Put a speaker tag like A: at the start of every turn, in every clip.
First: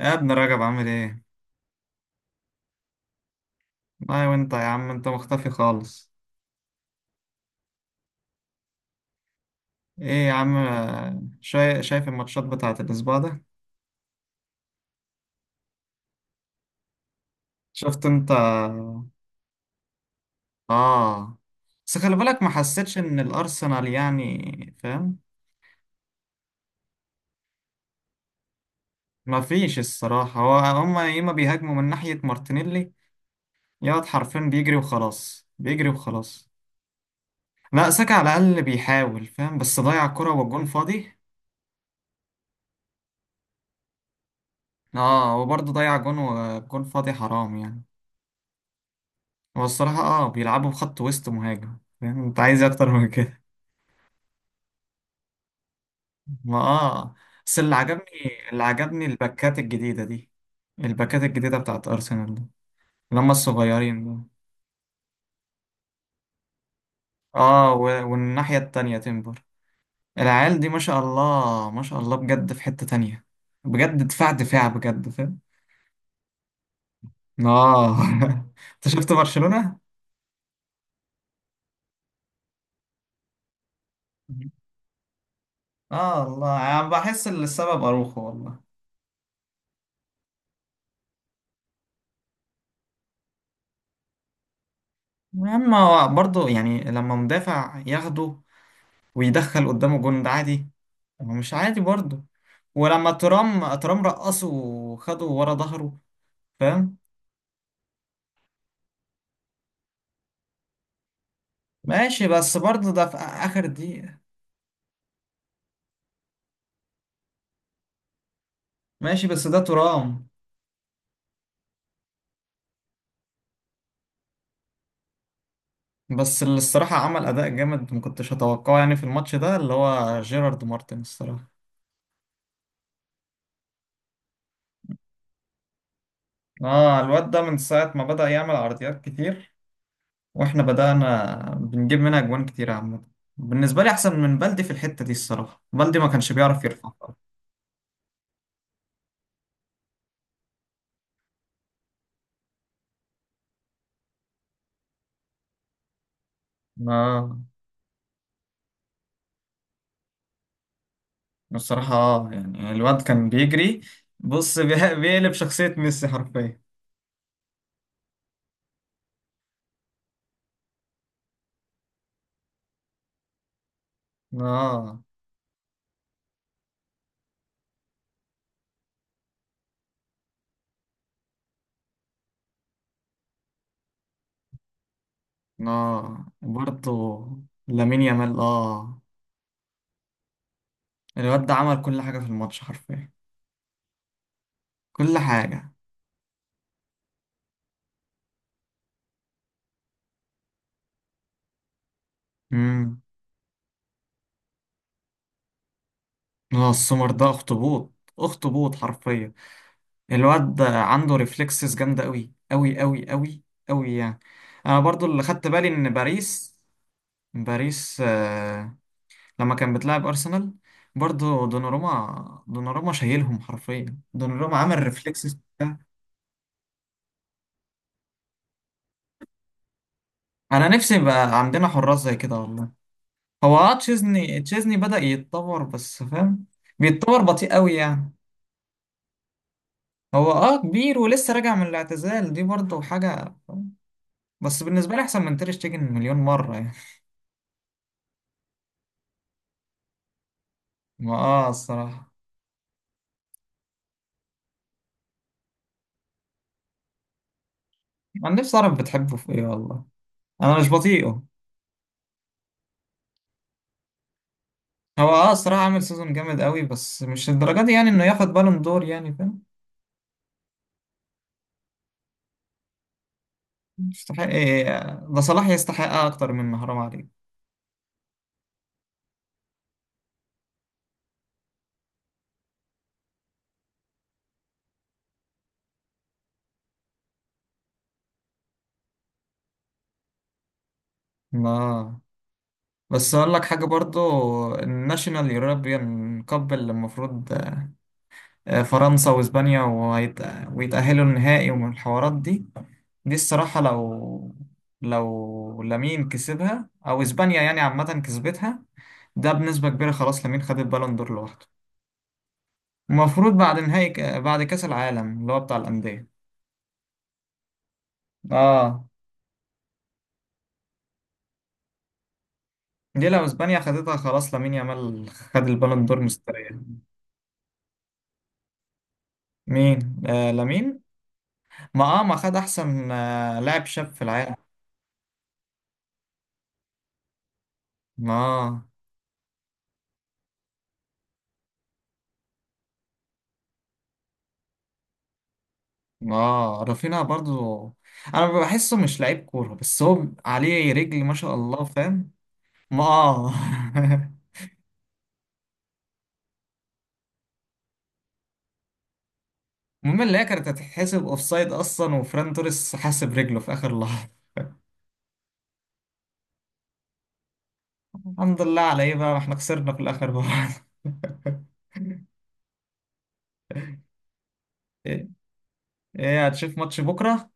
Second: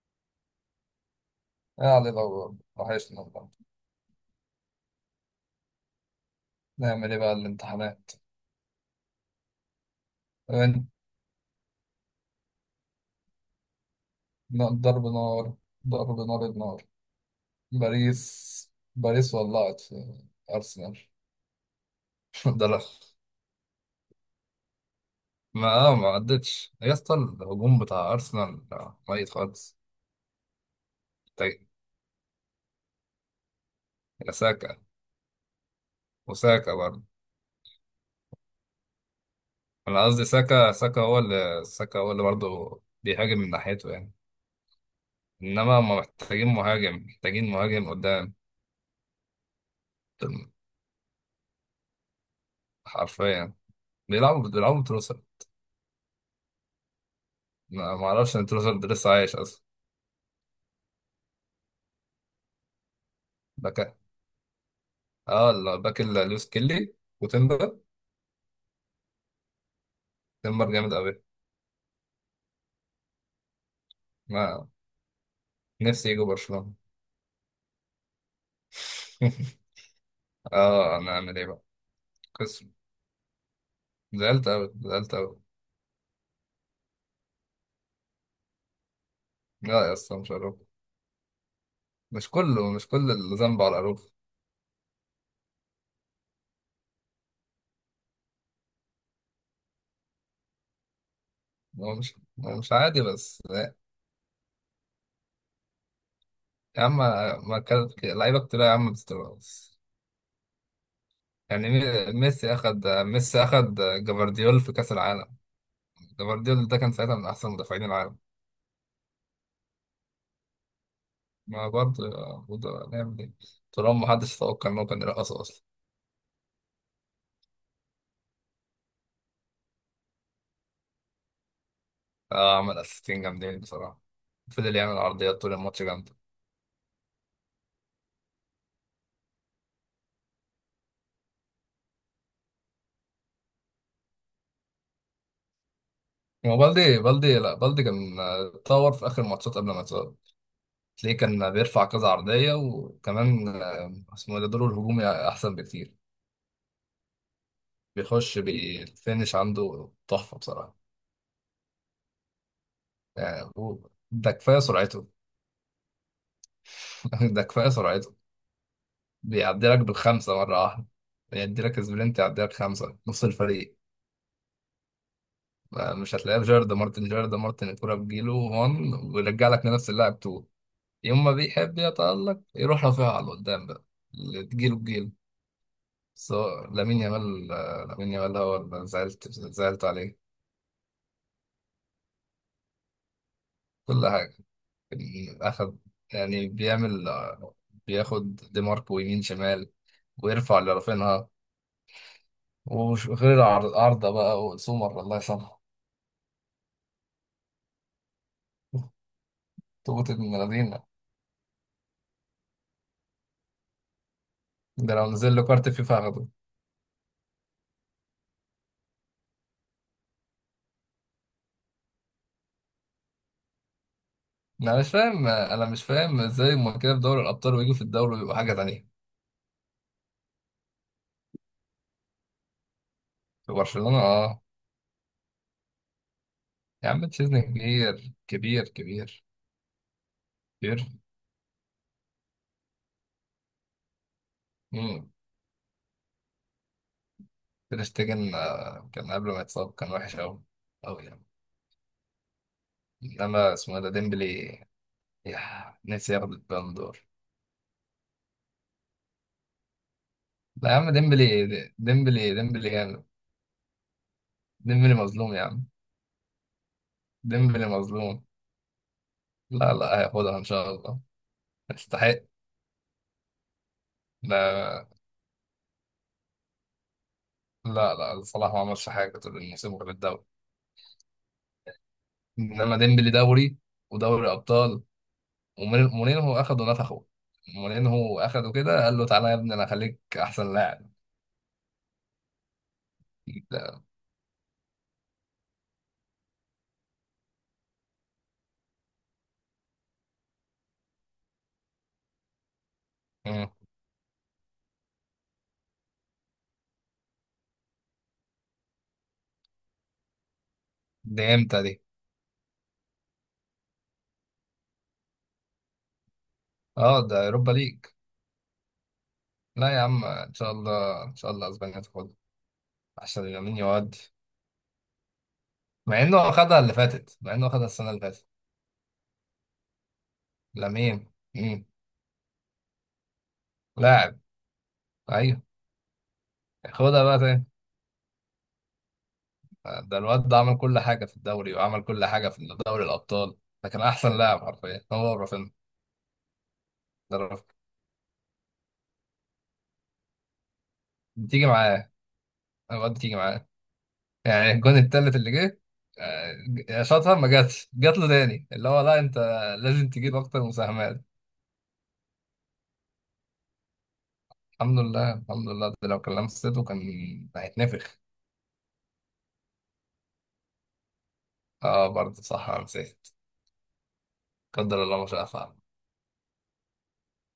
A: يا ابن رجب عامل ايه؟
B: يا علي الأول وحشنا والله.
A: والله وانت يا عم انت مختفي خالص.
B: نعمل إيه بقى الامتحانات؟
A: ايه يا عم.
B: وين؟
A: شايف الماتشات بتاعت الاسبوع ده؟
B: ضرب نار. النار.
A: شفت انت.
B: باريس ولعت في أرسنال.
A: اه، بس خلي بالك ما
B: ده لا.
A: حسيتش ان الارسنال يعني فاهم؟
B: ما عدتش يا اسطى، الهجوم بتاع أرسنال ميت
A: ما
B: خالص.
A: فيش الصراحة، هو هما يا اما
B: طيب،
A: بيهاجموا من ناحية مارتينيلي. يا واد
B: يا
A: حرفيا بيجري
B: ساكا.
A: وخلاص، بيجري وخلاص.
B: وساكا برضه.
A: لا، ساكا على الاقل بيحاول فاهم، بس
B: أنا
A: ضيع
B: قصدي
A: كرة والجون
B: ساكا،
A: فاضي.
B: ساكا هو اللي برضه بيهاجم من ناحيته يعني.
A: اه وبرضه
B: إنما
A: ضيع
B: هما
A: جون
B: محتاجين
A: والجون
B: مهاجم،
A: فاضي،
B: محتاجين
A: حرام يعني.
B: مهاجم قدام.
A: هو الصراحة اه بيلعبوا بخط وسط مهاجم، فاهم انت عايز إيه اكتر من كده.
B: حرفيا بيلعبوا.
A: ما اه بس اللي
B: ما اعرفش ان
A: عجبني،
B: تروزارد لسه عايش
A: الباكات
B: اصلا.
A: الجديدة دي. الباكات الجديدة بتاعت ارسنال دي، اللي هم
B: باك.
A: الصغيرين دول.
B: اه الباك اللي لويس كيلي
A: اه
B: وتمبر.
A: و... والناحية التانية تيمبر. العيال دي
B: تمبر
A: ما
B: جامد
A: شاء
B: قوي.
A: الله ما شاء الله بجد، في حتة تانية. بجد دفاع،
B: ما
A: بجد فاهم.
B: نفسي يجوا برشلونة.
A: اه انت شفت برشلونة؟
B: اه انا اعمل ايه بقى؟ قسم زعلت قوي.
A: اه والله انا يعني بحس ان السبب اروخو والله.
B: لا يا اسطى مش عارف. مش كل الذنب على العروف.
A: المهم هو برضه يعني، لما مدافع ياخده ويدخل قدامه جون ده عادي؟ هو مش عادي
B: هو مش
A: برضه.
B: هو مش عادي
A: ولما
B: بس.
A: ترام رقصه وخده ورا ظهره،
B: يا عم،
A: فاهم.
B: ما كانت لعيبه كتير يا عم بتستغرص. يعني
A: ماشي
B: ميسي
A: بس
B: اخد،
A: برضه ده في
B: ميسي
A: آخر
B: اخد
A: دقيقة.
B: جفارديول في كاس العالم. جفارديول ده كان ساعتها من احسن مدافعين العالم.
A: ماشي بس ده ترام.
B: ما برضه، برضه هنعمل ايه طالما محدش يتوقع ان هو كان يرقص اصلا.
A: بس اللي الصراحة عمل أداء جامد ما كنتش أتوقعه يعني في الماتش ده، اللي هو جيرارد مارتن الصراحة.
B: عمل اسيستين جامدين بصراحه. فضل يعمل عرضيات طول الماتش جامده.
A: اه الواد ده من ساعة ما بدأ يعمل عرضيات كتير، واحنا بدأنا بنجيب منها أجوان كتير عامة. بالنسبة لي أحسن من بلدي في الحتة دي الصراحة، بلدي ما كانش
B: هو
A: بيعرف يرفع.
B: بالدي بالدي لا بالدي كان اتطور في اخر الماتشات قبل ما يتصاب. تلاقيه كان بيرفع كذا عرضيه، وكمان اسمه إيه ده، دوره الهجومي احسن بكتير.
A: اه
B: بيخش بالفينش، عنده تحفه بصراحه.
A: الصراحة، اه يعني الواد كان
B: يعني هو-
A: بيجري.
B: ده
A: بص
B: كفايه سرعته.
A: بيقلب شخصية ميسي حرفيا.
B: ده كفايه سرعته. بيعدي لك بالخمسه مره واحده. يدي لك سبرنت يعدي لك خمسه نص الفريق.
A: اه.
B: مش هتلاقيه في جيرد مارتن. الكرة بتجيله 1 ويرجع لك لنفس اللاعب 2. يوم ما بيحب يتألق يروح رافعها على قدام بقى. اللي تجيله بجيله،
A: اه
B: سواء
A: برضه.
B: لامين يامال.
A: لامين
B: لامين يامال
A: يامال
B: هو اللي
A: اه.
B: زعلت عليه.
A: الواد ده عمل كل حاجة في الماتش حرفيا.
B: كل حاجة.
A: كل حاجة.
B: أخد، يعني بيعمل، بياخد دي ماركو يمين شمال ويرفع اللي رافينها.
A: امم.
B: وغير عرضة بقى، وسومر الله يسامحه.
A: اه السمر ده اخطبوط، اخطبوط حرفيا.
B: تقطة من
A: الواد ده
B: الذين.
A: عنده ريفلكسز جامدة قوي قوي يعني. انا
B: ده
A: برضو
B: لو
A: اللي
B: نزل له
A: خدت بالي
B: كارت
A: ان
B: فيفا هاخده.
A: باريس، باريس آه، لما كان بتلعب أرسنال، برضه دوناروما، شايلهم حرفيا. دوناروما عمل ريفلكسز
B: انا
A: وبتاع.
B: مش فاهم ازاي هما كده في دوري الابطال ويجوا في الدوري ويبقوا حاجه تانية.
A: أنا نفسي يبقى عندنا حراس زي كده والله.
B: في
A: هو اه
B: برشلونه
A: تشيزني،
B: اه.
A: بدأ يتطور بس فاهم.
B: يا عم
A: بيتطور
B: تشيزني
A: بطيء قوي يعني. هو اه
B: كبير.
A: كبير، ولسه راجع من الاعتزال دي برضه حاجة فاهم؟ بس بالنسبة لي
B: امم.
A: أحسن من تير شتيجن مليون مرة يعني.
B: تير شتيجن كان قبل ما يتصاب كان وحش قوي، قوي
A: ما
B: يعني.
A: اه الصراحة.
B: انما اسمه إيه ده، ديمبلي. يا، نفسي ياخد البالون دور.
A: أنا نفسي أعرف بتحبه في إيه والله. أنا مش
B: لا يا عم
A: بطيئه.
B: ديمبلي جامد. ديمبلي
A: هو اه
B: مظلوم يا
A: الصراحة
B: عم.
A: عامل سيزون جامد قوي، بس مش الدرجة
B: ديمبلي
A: دي يعني إنه
B: مظلوم.
A: ياخد بالون دور يعني فاهم.
B: لا هياخدها ان شاء الله. يستحق.
A: يستحق إيه؟
B: لا
A: ده صلاح يستحقها أكتر من، حرام عليك.
B: لا. لا صلاح ما عملش حاجه طول الموسم غير الدوري. انما ديمبلي دوري ودوري ابطال. مورينهو اخده نفخه. مورينهو اخده كده قال له تعالى يا ابني انا اخليك احسن لاعب.
A: لا، بس أقول لك حاجة
B: ده,
A: برضو. الناشونال يوروبيان كاب اللي المفروض آه، فرنسا وإسبانيا ويتأهلوا النهائي ومن الحوارات دي. دي
B: مم.
A: الصراحة لو، لو لامين كسبها أو إسبانيا يعني عامة كسبتها، ده بنسبة كبيرة خلاص لامين خد البالون دور
B: دي
A: لوحده.
B: امتى دي؟
A: المفروض بعد نهائي بعد كأس العالم اللي هو بتاع الأندية.
B: اه ده اوروبا ليج.
A: اه.
B: لا يا عم، ان شاء الله اسبانيا تاخدها.
A: دي
B: عشان
A: لو
B: لامين
A: اسبانيا خدتها،
B: يودي.
A: خلاص لامين يامال خد البالون دور مستريح.
B: مع انه اخدها السنه اللي فاتت.
A: مين؟ آه لامين.
B: لامين. مم.
A: ما خد احسن آه لاعب شاب في
B: لاعب.
A: العالم.
B: ايوه. خدها بقى تاني.
A: ما آه.
B: ده الواد ده عمل كل حاجه في الدوري، وعمل كل حاجه في دوري الابطال. ده كان احسن لاعب حرفيا، هو رافينيا.
A: ما آه، رافينها
B: ده رافينيا.
A: برضو. انا بحسه مش لعيب كوره، بس هو عليه رجل ما شاء
B: بتيجي
A: الله
B: معاه.
A: فاهم. ما
B: الواد تيجي
A: آه.
B: معاه. يعني الجون التالت اللي جه، شاطها ما جاتش، جات له تاني اللي هو لا انت لازم
A: المهم
B: تجيب
A: اللي هي
B: اكتر
A: كانت
B: مساهمات.
A: هتتحسب اوفسايد اصلا، وفران توريس حاسب رجله في اخر لحظه.
B: الحمد لله ده لو كان لمسته كان هيتنفخ.
A: الحمد لله على ايه بقى، ما احنا خسرنا في الاخر بقى.
B: اه برضه صح انا نسيت. قدر الله ما
A: ايه.
B: شاء فعل.
A: إيه، هتشوف ماتش بكره؟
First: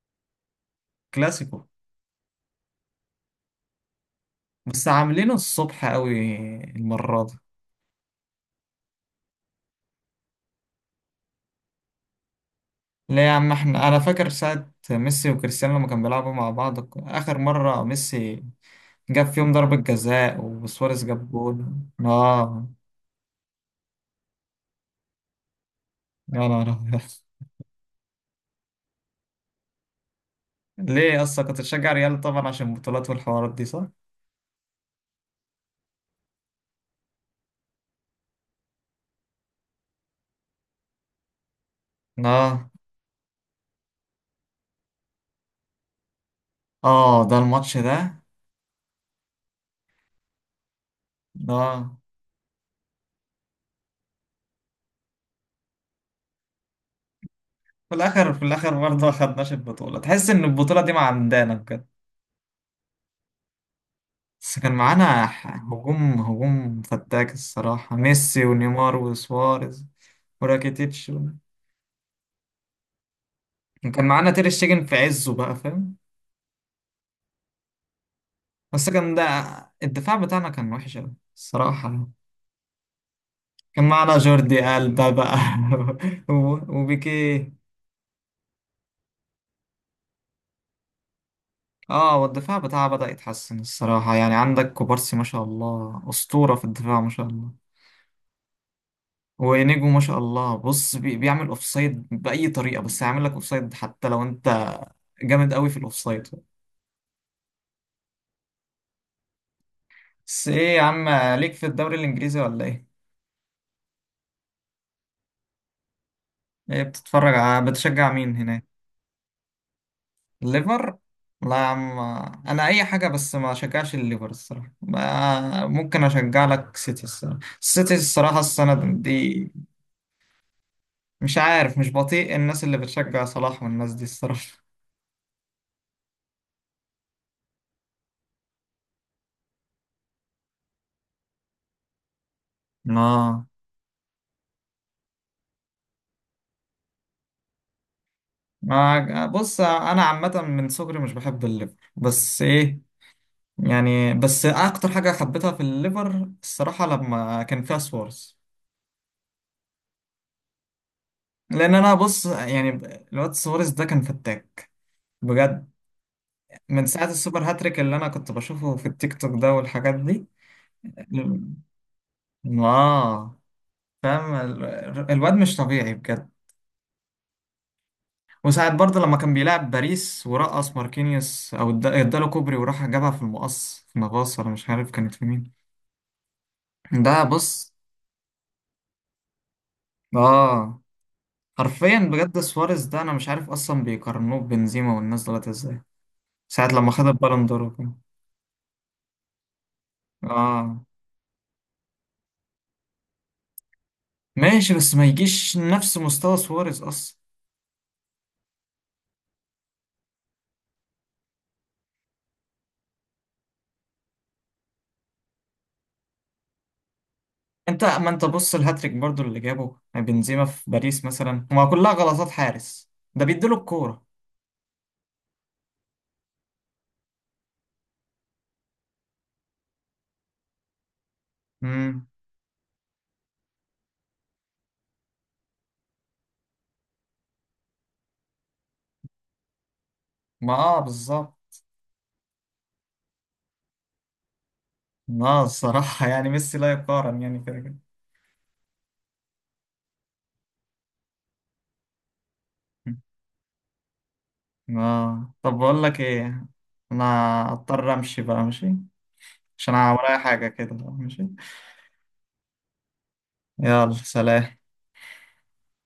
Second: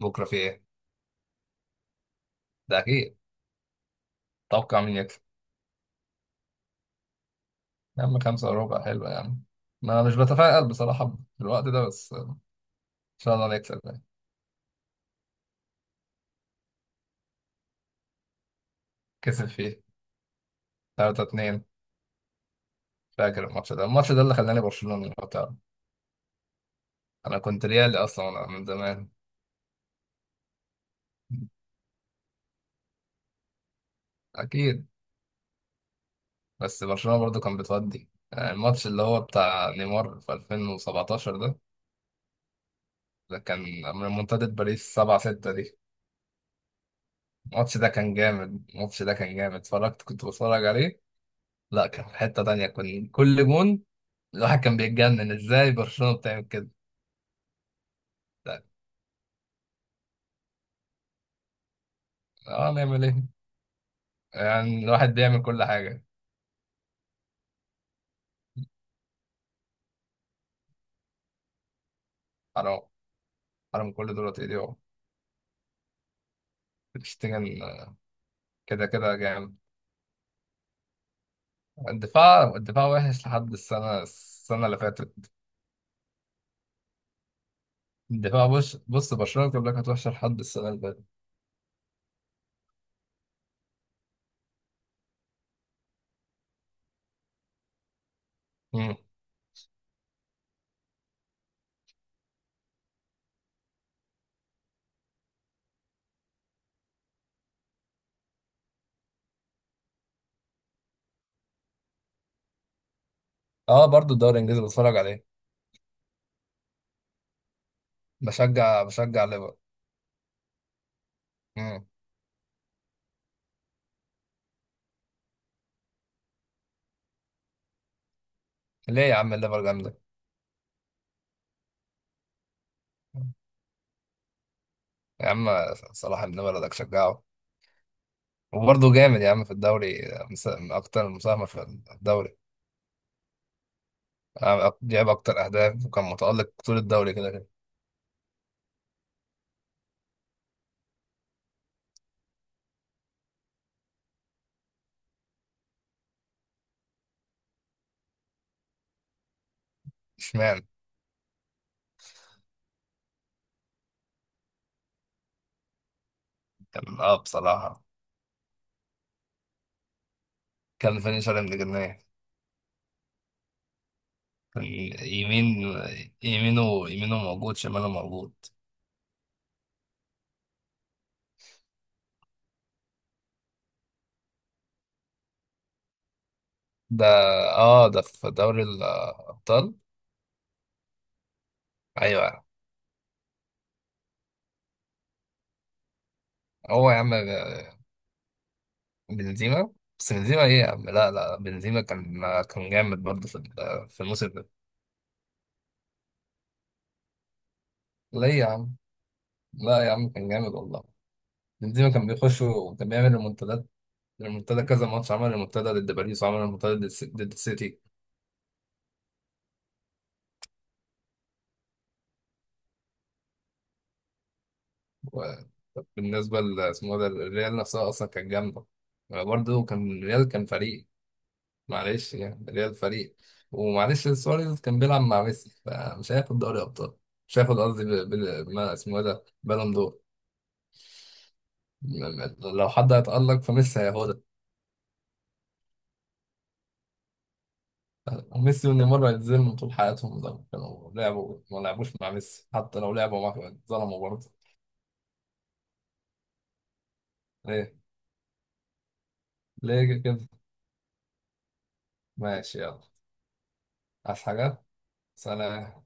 B: بكره في ايه؟
A: كلاسيكو.
B: ده اكيد. توقع
A: بس
B: مين يكسب.
A: عاملينه الصبح قوي المرة دي.
B: يا عم خمسة وربع حلوة يا عم. ما مش بتفائل بصراحة في الوقت ده، بس ان
A: ليه يا
B: شاء الله
A: عم؟
B: نكسب
A: احنا انا
B: يعني.
A: فاكر ساعة ميسي وكريستيانو لما كانوا بيلعبوا مع بعض اخر مرة، ميسي جاب
B: كسب
A: فيهم ضربة
B: فيه
A: جزاء وسواريز
B: 3
A: جاب جول.
B: 2.
A: اه.
B: فاكر الماتش ده؟ الماتش ده اللي خلاني برشلونة لو تعرف.
A: يا نهار أبيض.
B: انا كنت ريالي اصلا انا من زمان.
A: ليه؟ اصلا كنت بتشجع ريال طبعا عشان البطولات والحوارات دي صح؟
B: اكيد. بس برشلونة برضو كان بتودي، الماتش اللي هو بتاع نيمار في 2017 ده.
A: اه.
B: ده كان من منتدى باريس 7 6 دي.
A: اه ده الماتش ده.
B: الماتش ده كان جامد، اتفرجت، كنت بتفرج عليه. لا
A: اه.
B: كان في حتة تانية، كان كل جون الواحد كان بيتجنن ازاي برشلونة بتعمل كده.
A: في الاخر، في
B: لا،
A: الاخر برضه ما خدناش البطولة، تحس ان البطولة دي ما عندنا بجد.
B: اه نعمل ايه
A: بس كان
B: يعني، الواحد
A: معانا
B: بيعمل كل حاجة.
A: هجوم، فتاك الصراحة، ميسي ونيمار وسواريز وراكيتيتش و-
B: حرام، حرام
A: وكان
B: كل دول
A: معانا تير
B: يضيعوا.
A: شتيجن في عزه بقى فاهم.
B: بتشتغل. كده
A: بس كان
B: كده
A: ده،
B: جامد.
A: الدفاع بتاعنا كان وحش أوي الصراحة.
B: الدفاع وحش لحد
A: كان معانا
B: السنة
A: جوردي
B: اللي
A: ألبا
B: فاتت.
A: بقى، و- وبيكيه.
B: الدفاع. بص برشلونة بيقول لك هتوحش لحد السنة اللي فاتت.
A: اه والدفاع بتاعه بدأ يتحسن الصراحة، يعني عندك كوبارسي ما شاء الله أسطورة في الدفاع ما شاء الله.
B: مم.
A: وإنيجو ما شاء الله بص بيعمل أوفسايد بأي طريقة، بس هيعمل لك أوفسايد حتى لو أنت جامد قوي في الاوفسايد. بس ايه يا عم، ليك في الدوري الانجليزي ولا ايه؟
B: اه برضو الدوري الانجليزي بتفرج عليه.
A: ايه بتتفرج بتشجع مين هناك؟
B: بشجع ليفر.
A: الليفر؟ لا يا
B: مم.
A: عم. انا اي حاجه بس ما اشجعش الليفر الصراحه، ممكن اشجع لك سيتي الصراحه، السيتي الصراحه السنه
B: ليه يا عم
A: دي.
B: الليفر جامدة.
A: مش عارف، مش بطيء الناس اللي بتشجع صلاح والناس دي الصراحه.
B: يا عم صلاح ابن بلدك شجعه. وبرضه جامد يا عم في الدوري. من أكتر المساهمة في الدوري.
A: اه.
B: جاب أكتر أهداف، وكان متألق طول الدوري كده كده.
A: ما بص انا عامه من صغري مش بحب الليفر بس ايه، يعني بس اكتر حاجه حبيتها في الليفر الصراحه لما كان فيها سوارز.
B: اشمعنى.
A: لان انا بص يعني، الواد سواريز ده كان فتاك بجد، من
B: كان
A: ساعة
B: اه
A: السوبر هاتريك
B: بصراحة
A: اللي انا كنت بشوفه في التيك توك ده والحاجات دي.
B: كان فينيشر ابن جنيه.
A: اه. فاهم
B: كان
A: الواد مش
B: يمين.
A: طبيعي بجد.
B: يمينه موجود، شماله موجود.
A: وساعة برضه لما كان بيلعب باريس ورقص ماركينيوس او اداله كوبري وراح جابها في المقص في نافاس ولا مش عارف كانت في مين.
B: ده
A: ده بص،
B: اه، ده في دوري الأبطال.
A: اه حرفيا بجد
B: ايوه.
A: سواريز ده انا مش عارف اصلا بيقارنوه ببنزيما والناس دولت ازاي. ساعة لما
B: هو يا
A: خد
B: عم
A: البالون دور وكده.
B: بنزيما، بس بنزيما ايه يا
A: اه
B: عم. لا لا بنزيما كان جامد برضه في في الموسم ده.
A: ماشي بس ما يجيش نفس مستوى سواريز اصلا.
B: ليه يا عم؟ لا يا عم كان جامد والله. بنزيما كان بيخش وكان بيعمل ريمونتادات. ريمونتادا كذا ماتش، عمل ريمونتادا ضد باريس وعمل ريمونتادا ضد ضد السيتي.
A: انت ما انت بص، الهاتريك برضو اللي جابه بنزيما في باريس مثلا هما كلها غلطات حارس ده بيديله الكورة.
B: وبالنسبه اسمه ده الريال نفسها اصلا كانت جامده. برضه كان الريال كان فريق.
A: امم.
B: معلش يعني ريال فريق. ومعلش سواريز كان بيلعب مع ميسي، فمش هياخد دوري ابطال. مش هياخد قصدي بال... بال... ما اسمه إيه ده، بالون دور.
A: ما اه بالظبط.
B: م- لو حد هيتألق فميسي هياخدها.
A: ما آه، الصراحة يعني ميسي لا يقارن يعني كده كده.
B: وميسي ونيمار هيتظلموا طول حياتهم لو كانوا لعبوا. ما لعبوش مع ميسي حتى لو لعبوا معاه اتظلموا برضه.
A: اه، طب بقول لك ايه، انا
B: ليه؟
A: اضطر امشي بقى ماشي، عشان أنا
B: ليه
A: ورايا
B: كده؟
A: حاجة كده ماشي.
B: ماشي يلا.
A: يلا
B: عايز
A: سلام.
B: حاجة؟ سلام.